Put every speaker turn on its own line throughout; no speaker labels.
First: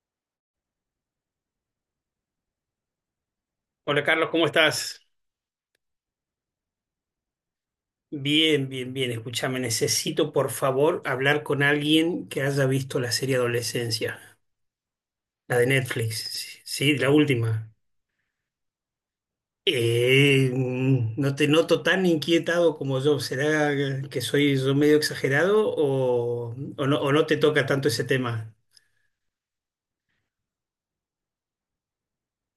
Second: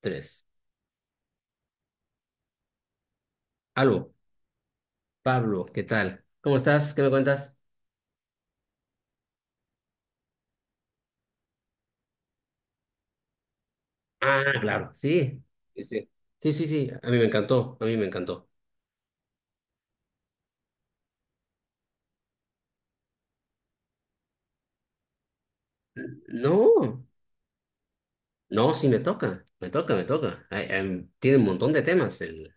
Tres.
Hola
Aló,
Carlos, ¿cómo estás?
Pablo, ¿qué tal? ¿Cómo estás? ¿Qué me cuentas?
Bien, bien, bien. Escúchame, necesito por favor hablar con alguien que haya visto la serie Adolescencia,
Ah, claro, sí.
la de
Sí, sí, sí,
Netflix,
sí, sí,
sí,
a
la
mí me
última.
encantó, a mí me encantó.
No te noto tan inquietado como yo. ¿Será que soy yo medio exagerado
No,
o no te toca tanto ese tema?
no, sí me toca, me toca, me toca. Ay, tiene un montón de temas el,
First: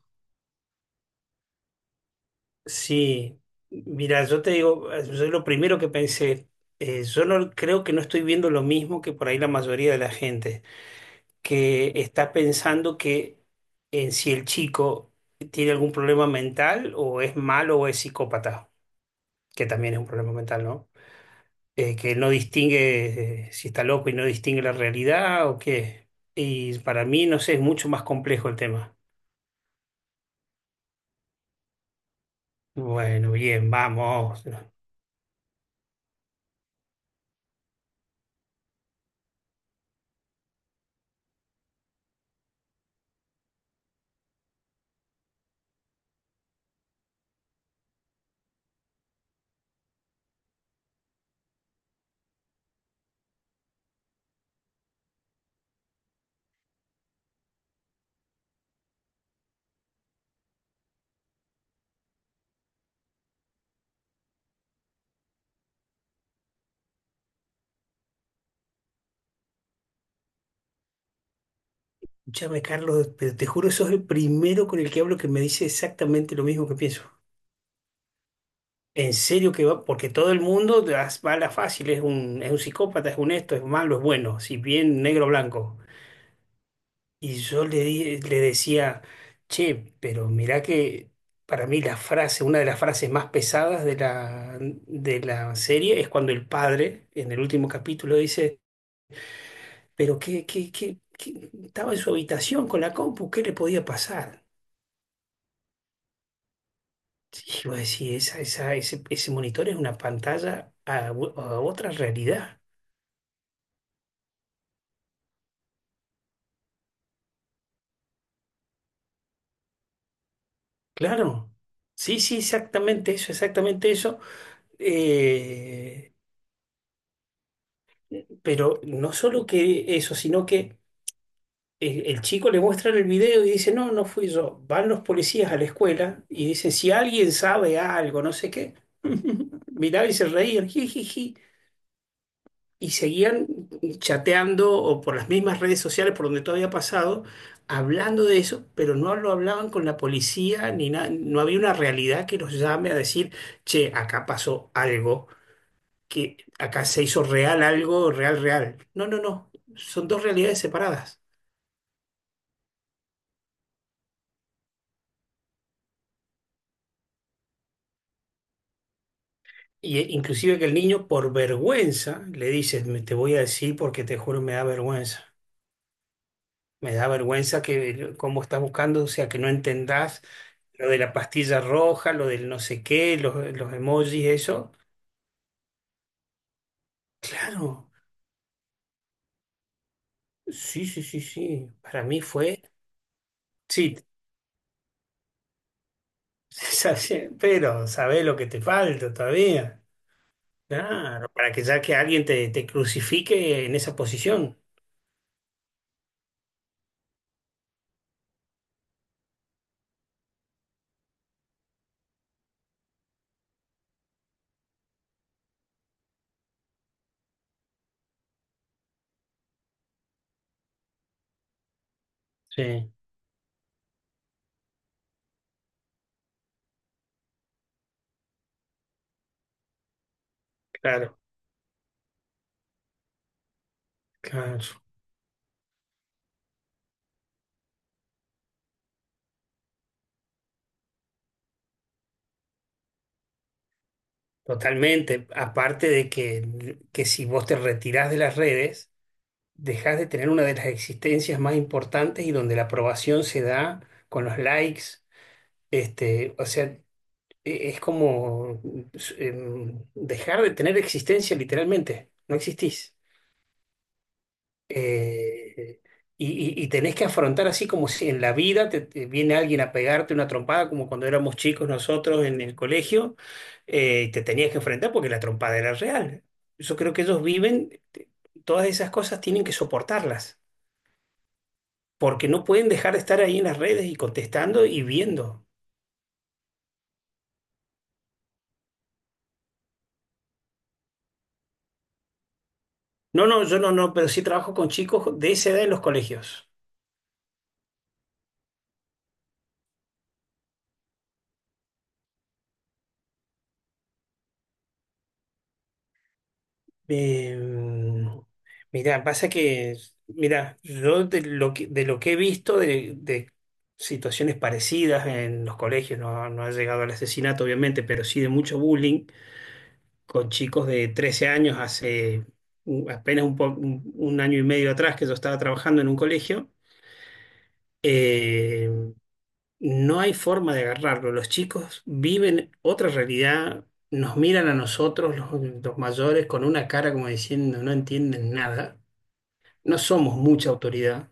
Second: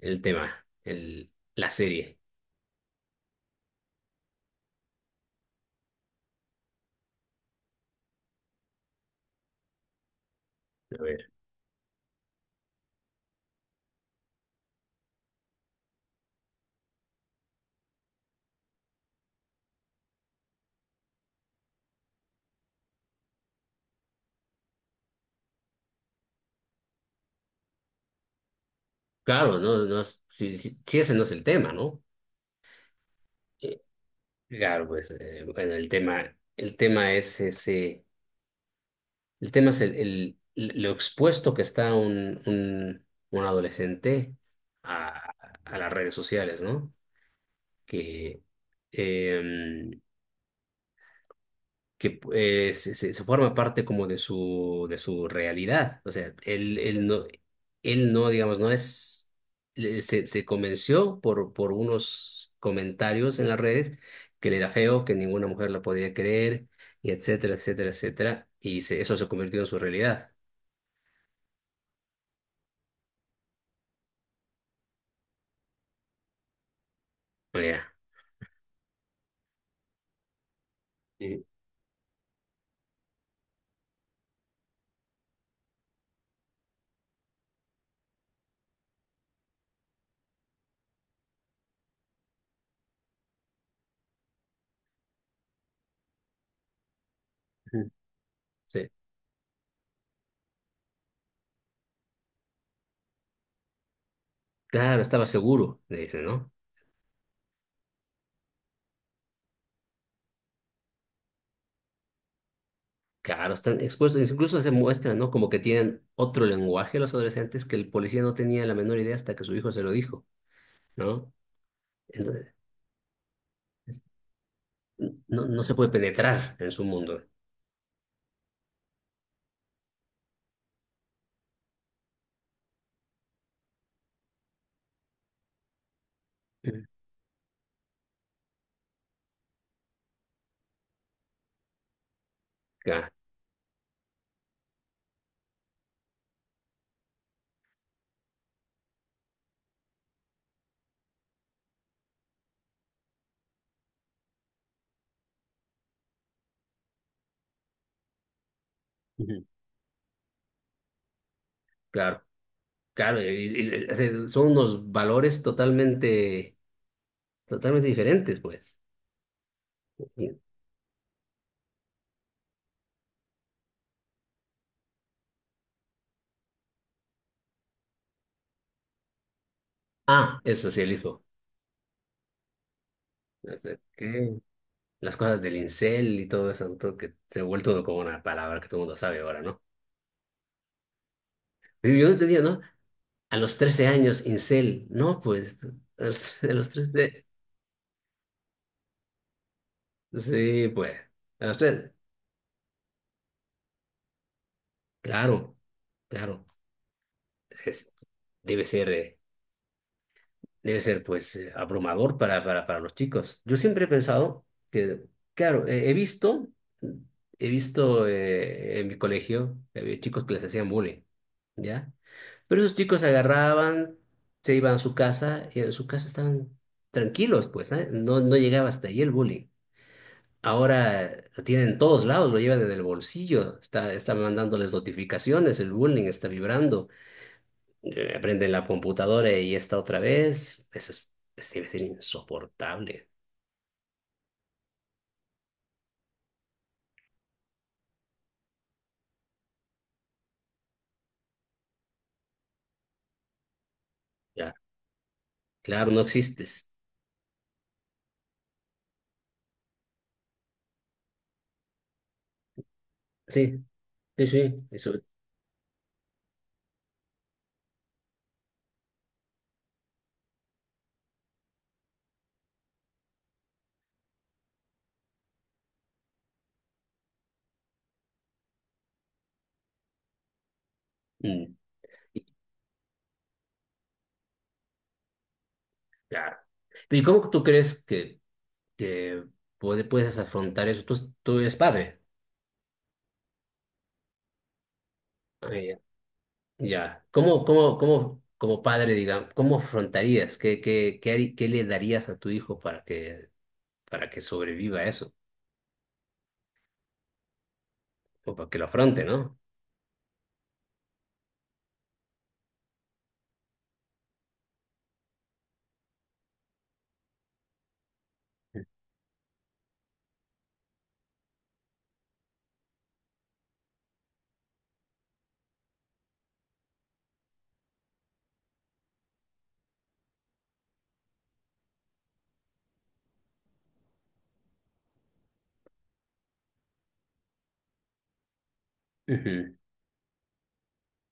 el tema, el, la serie.
Sí, mira, yo te digo, yo lo primero que pensé, yo no creo que no estoy viendo lo mismo que por ahí la mayoría de la gente,
A ver.
que está pensando que en si el chico tiene algún problema mental o es malo o es psicópata, que también es un problema mental, ¿no? Que no distingue si está loco y no distingue la realidad o qué. Y para mí, no sé, es mucho más complejo el tema.
Claro, no, no, si ese no es el tema, ¿no?
Bueno, bien,
Eh,
vamos.
Claro, pues, bueno, el tema es ese. El tema es lo expuesto que está un adolescente a, a las redes sociales, ¿no? Que, em, que se forma parte como de de su realidad. O sea, él no, digamos, no es, se convenció por unos comentarios en las redes que él era feo, que ninguna mujer lo podía querer, y etcétera, etcétera, etcétera. Eso se convirtió en su realidad.
Escúchame, Carlos, pero te juro, sos el primero con el que hablo que me dice exactamente lo mismo que pienso.
O sea,
En serio que va, porque todo el mundo va a
sí.
la fácil, es un psicópata, es un esto, es malo, es bueno, si bien negro o blanco. Y yo le decía, che, pero mirá que para mí la frase, una de las frases más pesadas de de la serie es cuando el padre, en el último capítulo, dice,
Sí.
pero estaba en su habitación con la compu, ¿qué le podía pasar?
Claro, estaba seguro, le dicen, ¿no?
Y vos decís, ese monitor es una pantalla a a otra realidad.
Claro, están expuestos, incluso se muestran, ¿no? Como que tienen otro lenguaje los adolescentes que el policía no tenía la menor idea hasta que su hijo se lo dijo, ¿no?
Claro, sí, sí,
Entonces,
exactamente eso, exactamente eso.
no, no se puede
Eh,
penetrar en su mundo.
pero no solo que eso, sino que el chico le muestra el video y dice, no, no fui yo. Van los policías a la escuela y dicen, si alguien sabe algo, no sé qué, miraba y se reían, jijiji, y
Claro.
seguían chateando o por las mismas redes sociales por donde todo había pasado, hablando de eso, pero no lo hablaban con la policía ni nada, no había una realidad que los llame a decir che, acá pasó algo, que acá se hizo real algo, real, real. No, no,
Ujú.
no, son dos realidades separadas.
Claro, o sea, son unos valores totalmente, totalmente diferentes, pues.
Y
Y-
inclusive que el niño por vergüenza le dice, "Me- te voy a decir porque te juro me da vergüenza. Me da vergüenza que cómo estás buscando, o sea, que no entendás
ah, eso sí,
lo
el
de la
hijo.
pastilla roja, lo del no sé qué,
No
los
sé
emojis,
qué.
eso.
Las cosas del incel y todo eso, creo que se ha
Claro,
vuelto como una palabra que todo el mundo sabe ahora, ¿no?
sí, sí, sí, sí.
Yo
Para
no
mí
entendía, ¿no?
fue,
A los trece
sí,
años, incel. No, pues, a los, a los 13.
pero sabés lo que te falta todavía.
Sí, pues,
Claro,
a
para
los
que ya
13.
que alguien te crucifique en esa posición.
Claro, claro. Es- debe ser, eh, debe ser, pues, abrumador para los chicos. Yo siempre he pensado que, claro, he visto en mi colegio, había chicos que les hacían bullying, ¿ya? Pero esos
Sí,
chicos agarraban, se iban a su casa y en su casa estaban tranquilos, pues, ¿eh? No, no llegaba hasta ahí el bullying.
claro,
Ahora lo tienen en todos lados, lo lleva desde el bolsillo, está mandándoles
claro,
notificaciones, el bullying está vibrando, aprende en la computadora y está otra vez. Debe ser insoportable.
totalmente. Aparte de que si vos te retirás de las redes, dejás de tener una de las existencias más importantes y donde la aprobación se da con los
Ya,
likes.
claro, no
Este, o sea,
existes.
es como dejar de tener existencia literalmente. No existís.
Sí, sí, sí, eso.
Eh, y, y tenés que afrontar así como si en la vida te viene alguien a pegarte una trompada, como cuando éramos chicos nosotros en el colegio, y te tenías que enfrentar porque la trompada era real. Yo creo que ellos viven, todas esas cosas tienen que soportarlas,
Mm, y-
porque no pueden dejar de estar ahí en las redes y contestando y viendo.
claro. ¿Y cómo tú crees que puedes afrontar eso? Tú eres padre.
No, no, yo no, pero sí trabajo con chicos de esa
Ah,
edad en
ya.
los colegios.
Ya. ¿Cómo, cómo, cómo, como padre, digamos, cómo afrontarías? ¿Qué, qué, qué, qué le darías a tu hijo para que sobreviva a eso,
Eh,
o para que lo afronte,
Mirá, pasa
¿no?
que, mira, yo de lo que he visto de situaciones parecidas en los colegios, no, no ha llegado al asesinato, obviamente, pero sí de mucho bullying con chicos de 13 años hace apenas 1 año y medio atrás que yo estaba trabajando en un colegio. eh, no hay forma de agarrarlo. Los chicos viven otra realidad, nos miran a nosotros, los mayores, con una cara como diciendo no entienden nada,
Ujú.
no somos mucha autoridad,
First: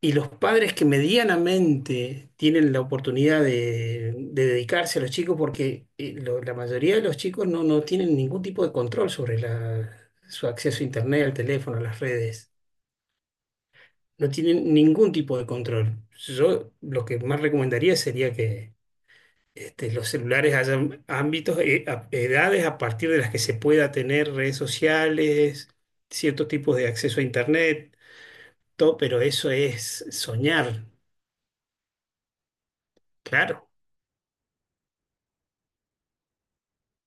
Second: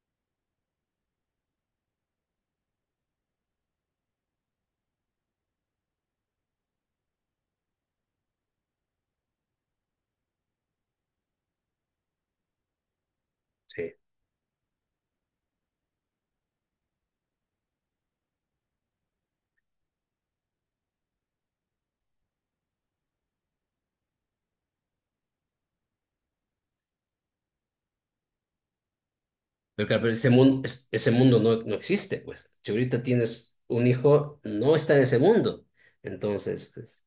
y los padres que medianamente tienen la oportunidad de dedicarse a los chicos, porque la mayoría de los chicos no tienen ningún tipo de control sobre su acceso a internet, al teléfono, a las redes.
Sí.
No tienen ningún tipo de control. Yo lo que más recomendaría sería que este, los celulares hayan ámbitos, edades a partir de las que se pueda tener redes sociales, ciertos tipos de acceso a internet pero eso
Pero claro,
es
pero ese mundo,
soñar,
ese mundo no, no existe, pues. Si ahorita tienes
claro,
un hijo, no está en ese mundo. Entonces, pues,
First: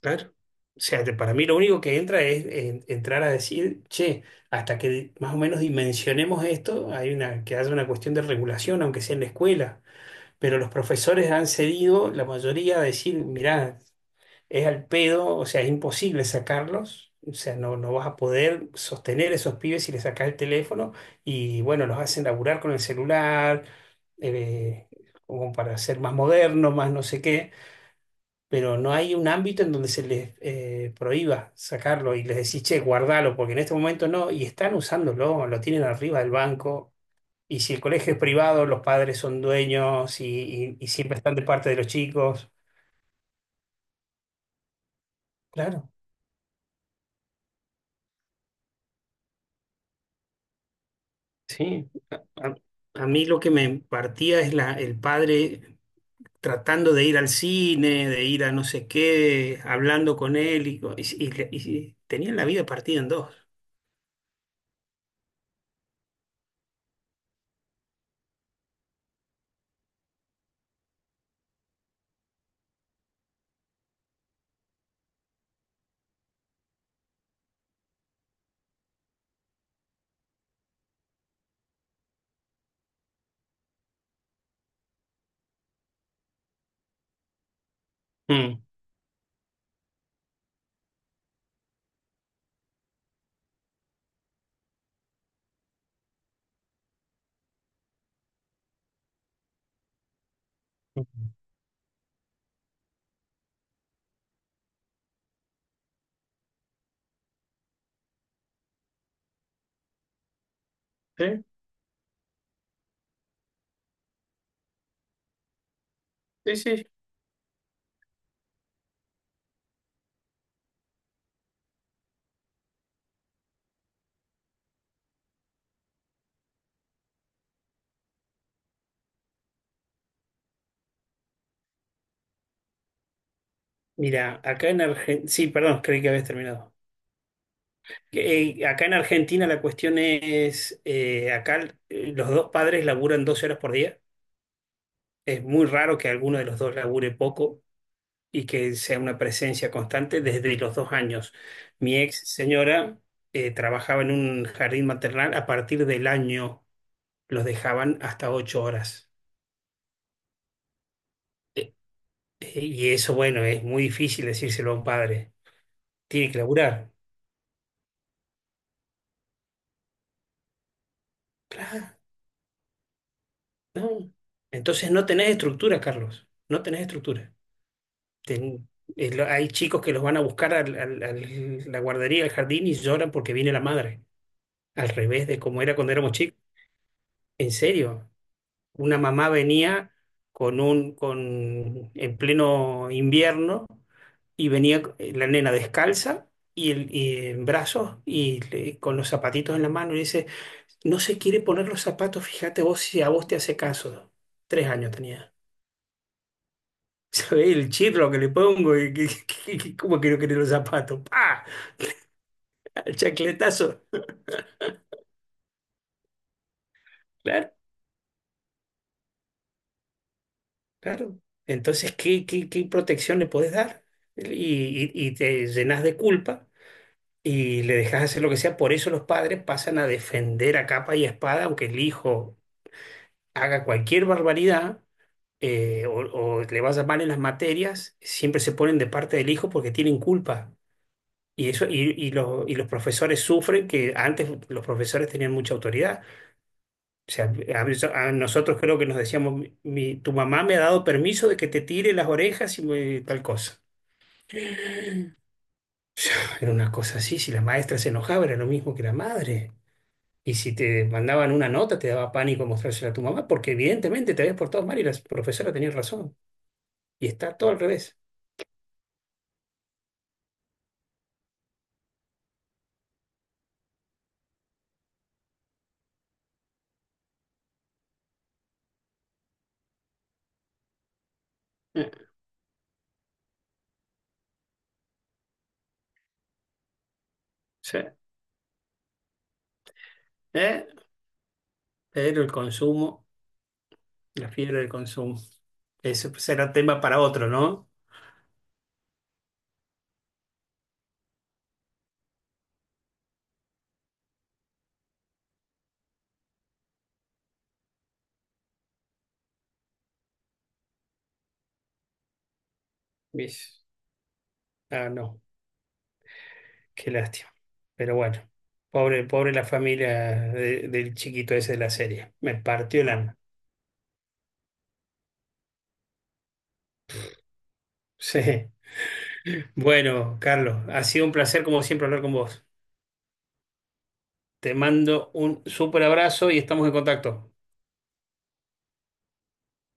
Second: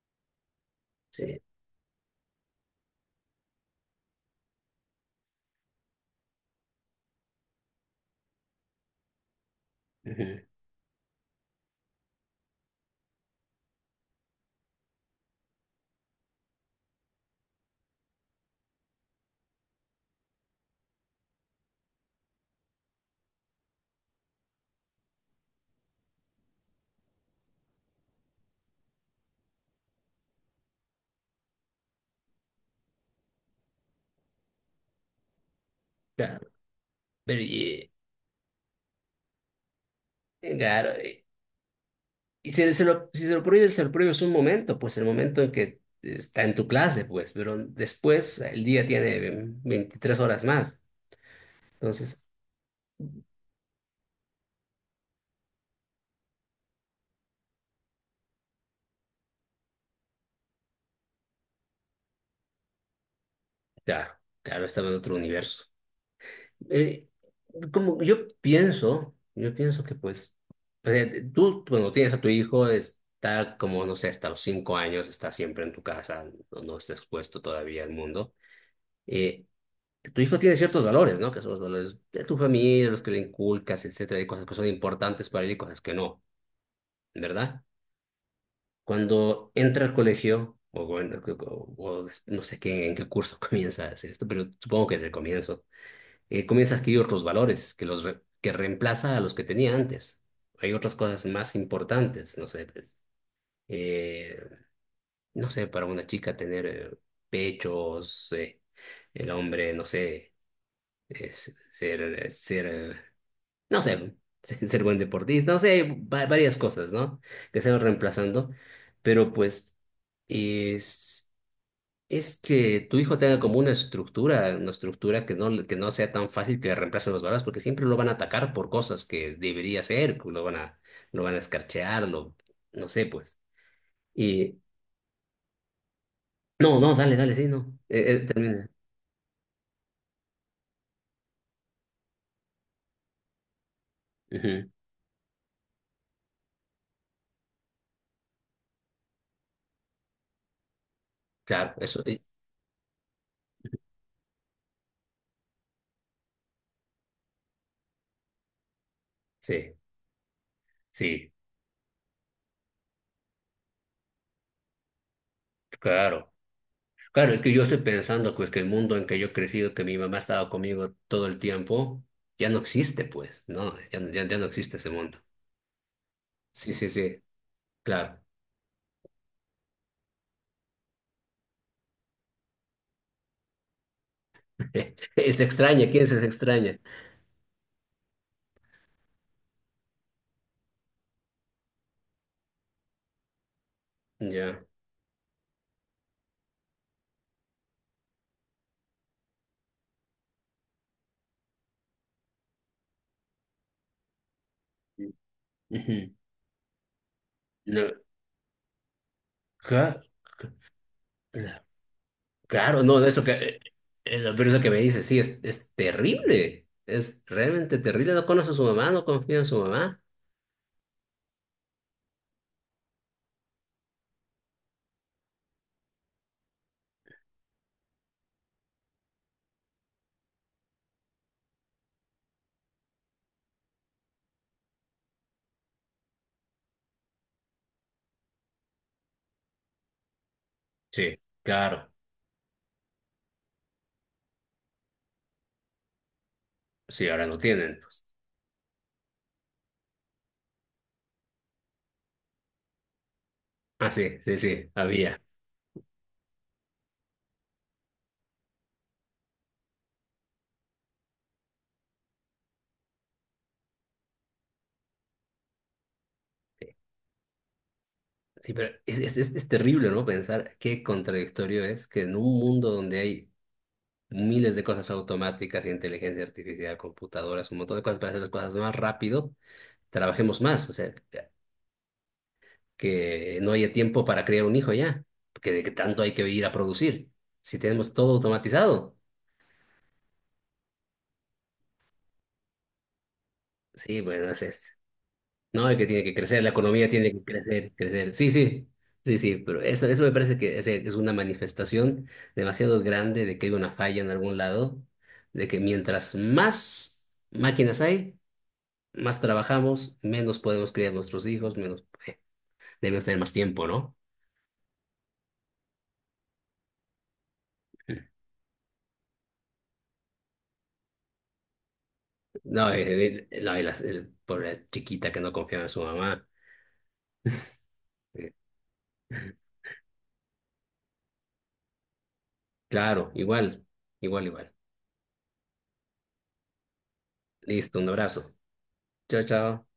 claro. O sea, que para
sí.
mí lo único que entra es entrar a decir, che, hasta que más o menos dimensionemos esto, hay una, que haya una cuestión de regulación, aunque sea en la escuela,
Ujú.
pero los profesores han cedido, la mayoría, a decir, mirá, es al pedo, o sea, es imposible sacarlos, o sea, no, no vas a poder sostener esos pibes si les sacas el teléfono, y bueno, los hacen laburar con el celular, eh, como para ser más modernos, más no sé qué, pero no hay un ámbito en donde se les prohíba sacarlo y les decís, che, guardalo, porque en este momento no, y están usándolo, lo tienen arriba del
Claro.
banco.
Pero,
Y si el
y,
colegio es privado, los padres son dueños y
claro,
siempre están de parte de los chicos.
y si se lo, si se lo prohíbes, se lo prohíbes un momento, pues el momento en que
Claro,
está en tu clase, pues, pero después el día tiene 23 horas más.
sí.
Entonces,
A, a mí lo que me partía es el padre tratando de ir al cine, de ir a no sé qué, hablando con él y tenían la vida partida en dos.
claro, claro, estaba en otro universo. eh, Como yo pienso que pues, o sea, tú cuando tienes a tu hijo está como, no sé, hasta los 5 años, está siempre en tu casa, no, no está expuesto todavía al mundo. Eh, Tu hijo tiene ciertos valores, ¿no? Que son los valores de tu familia, los que le inculcas, etcétera, hay cosas que son importantes para él y cosas que no, ¿verdad?
Mm.
Cuando entra al colegio, o bueno, no sé qué, en qué curso comienza a hacer esto, pero supongo que desde el comienzo comienza a adquirir otros valores que que reemplaza a los que tenía antes. Hay otras cosas más importantes, no sé, pues, eh, no sé, para una chica tener pechos, el hombre, no sé,
Sí,
ser, ser, no sé, ser buen deportista, no sé,
sí,
varias
sí.
cosas, ¿no? Que se van reemplazando, pero pues es es que tu hijo tenga como una estructura que no sea tan fácil que le reemplacen los valores, porque siempre lo van a atacar por cosas que debería hacer, que lo van a escarchear, lo, no sé, pues.
Mira,
Y
acá en Argentina, sí, perdón, creí que habías terminado.
no, no, dale, dale, sí, no.
Que,
Termina.
acá en Argentina la cuestión es, acá los dos padres laburan 12 horas por día.
Ujú.
Es muy raro que alguno de los dos labure poco, y que sea una presencia constante desde los 2 años.
Claro,
Mi
eso,
ex señora trabajaba en un jardín maternal, a partir del año los dejaban hasta 8 horas.
sí, sí,
Eh, y eso, bueno, es muy difícil decírselo a un padre. Tiene
claro.
que laburar.
Claro, es que yo estoy pensando, pues, que el mundo en que yo he crecido, que mi mamá estaba conmigo todo el
Claro,
tiempo, ya no existe, pues, no,
no.
ya no existe ese
Entonces no
mundo.
tenés estructura, Carlos. No
Sí,
tenés
sí, sí,
estructura.
claro.
Ten- Hay chicos que los van a buscar la guardería, al jardín, y lloran porque viene la madre. Al revés de
Es
como era
extraña,
cuando
¿quién
éramos
es esa
chicos.
extraña?
En serio. Una mamá venía con, en pleno invierno, y
Ya.
venía la nena descalza y en brazos con los zapatitos en la mano, y dice, no se quiere poner los zapatos, fíjate vos si a vos te hace caso. 3 años
Sí.
tenía.
Ujú.
¿Sabés el
No,
chirlo que le pongo? ¿Cómo
ca-
quiero querer los zapatos? ¡Pah!
claro,
El
no, eso que,
chacletazo.
pero eso que me dice, sí, es terrible, es
Claro,
realmente terrible, no conoce a su mamá, no confía en su mamá.
claro. Entonces, qué protección le podés dar? Y, y te llenas de culpa y le dejas hacer lo que sea. Por eso los padres pasan a defender a capa y espada, aunque el hijo haga cualquier barbaridad eh, o, o le vaya mal en las materias, siempre se ponen de parte del hijo porque tienen culpa.
Sí,
Y eso,
claro,
y y los profesores sufren, que antes los profesores tenían mucha autoridad.
sí,
O sea,
ahora no tienen, pues.
a nosotros creo que nos decíamos, Tu mamá me ha dado permiso de que te tire las orejas tal cosa.
Ah, sí, sí, sí, había.
Era una cosa así, si la maestra se enojaba, era lo mismo que la madre. Y si te mandaban una nota, te daba pánico mostrársela a tu mamá, porque evidentemente te habías portado mal y la profesora tenía razón. Y está todo al revés.
Sí, pero es terrible, ¿no? Pensar qué contradictorio es que en un mundo donde hay miles de cosas automáticas, inteligencia artificial, computadoras, un montón de cosas para hacer las cosas más rápido, trabajemos más, o sea, que
Eh,
no haya tiempo para criar un hijo ya, porque de que tanto hay que ir a producir. Si
sí.
tenemos todo automatizado,
Eh, pero el consumo,
sí,
la
bueno,
fiebre del consumo,
no, es que tiene
eso
que crecer, la
será tema
economía
para
tiene que
otro, ¿no?
crecer, crecer. Sí, sí, sí, sí, pero eso me parece que es una manifestación demasiado grande de que hay una falla en algún lado, de que mientras más máquinas hay, más trabajamos, menos podemos criar nuestros hijos, menos, debemos tener más
¿Ves?
tiempo, ¿no?
Ah, no, qué lástima. Pero bueno, pobre, pobre la familia del chiquito ese de la serie. Me
No,
partió el alma.
no, y el pobre chiquita que no confiaba en su mamá. Eh,
Sí. Bueno, Carlos, ha sido un placer como siempre hablar con vos.
Claro, igual, igual,
Te
igual.
mando un súper abrazo y estamos en contacto.
Listo, un abrazo. Chao, chao.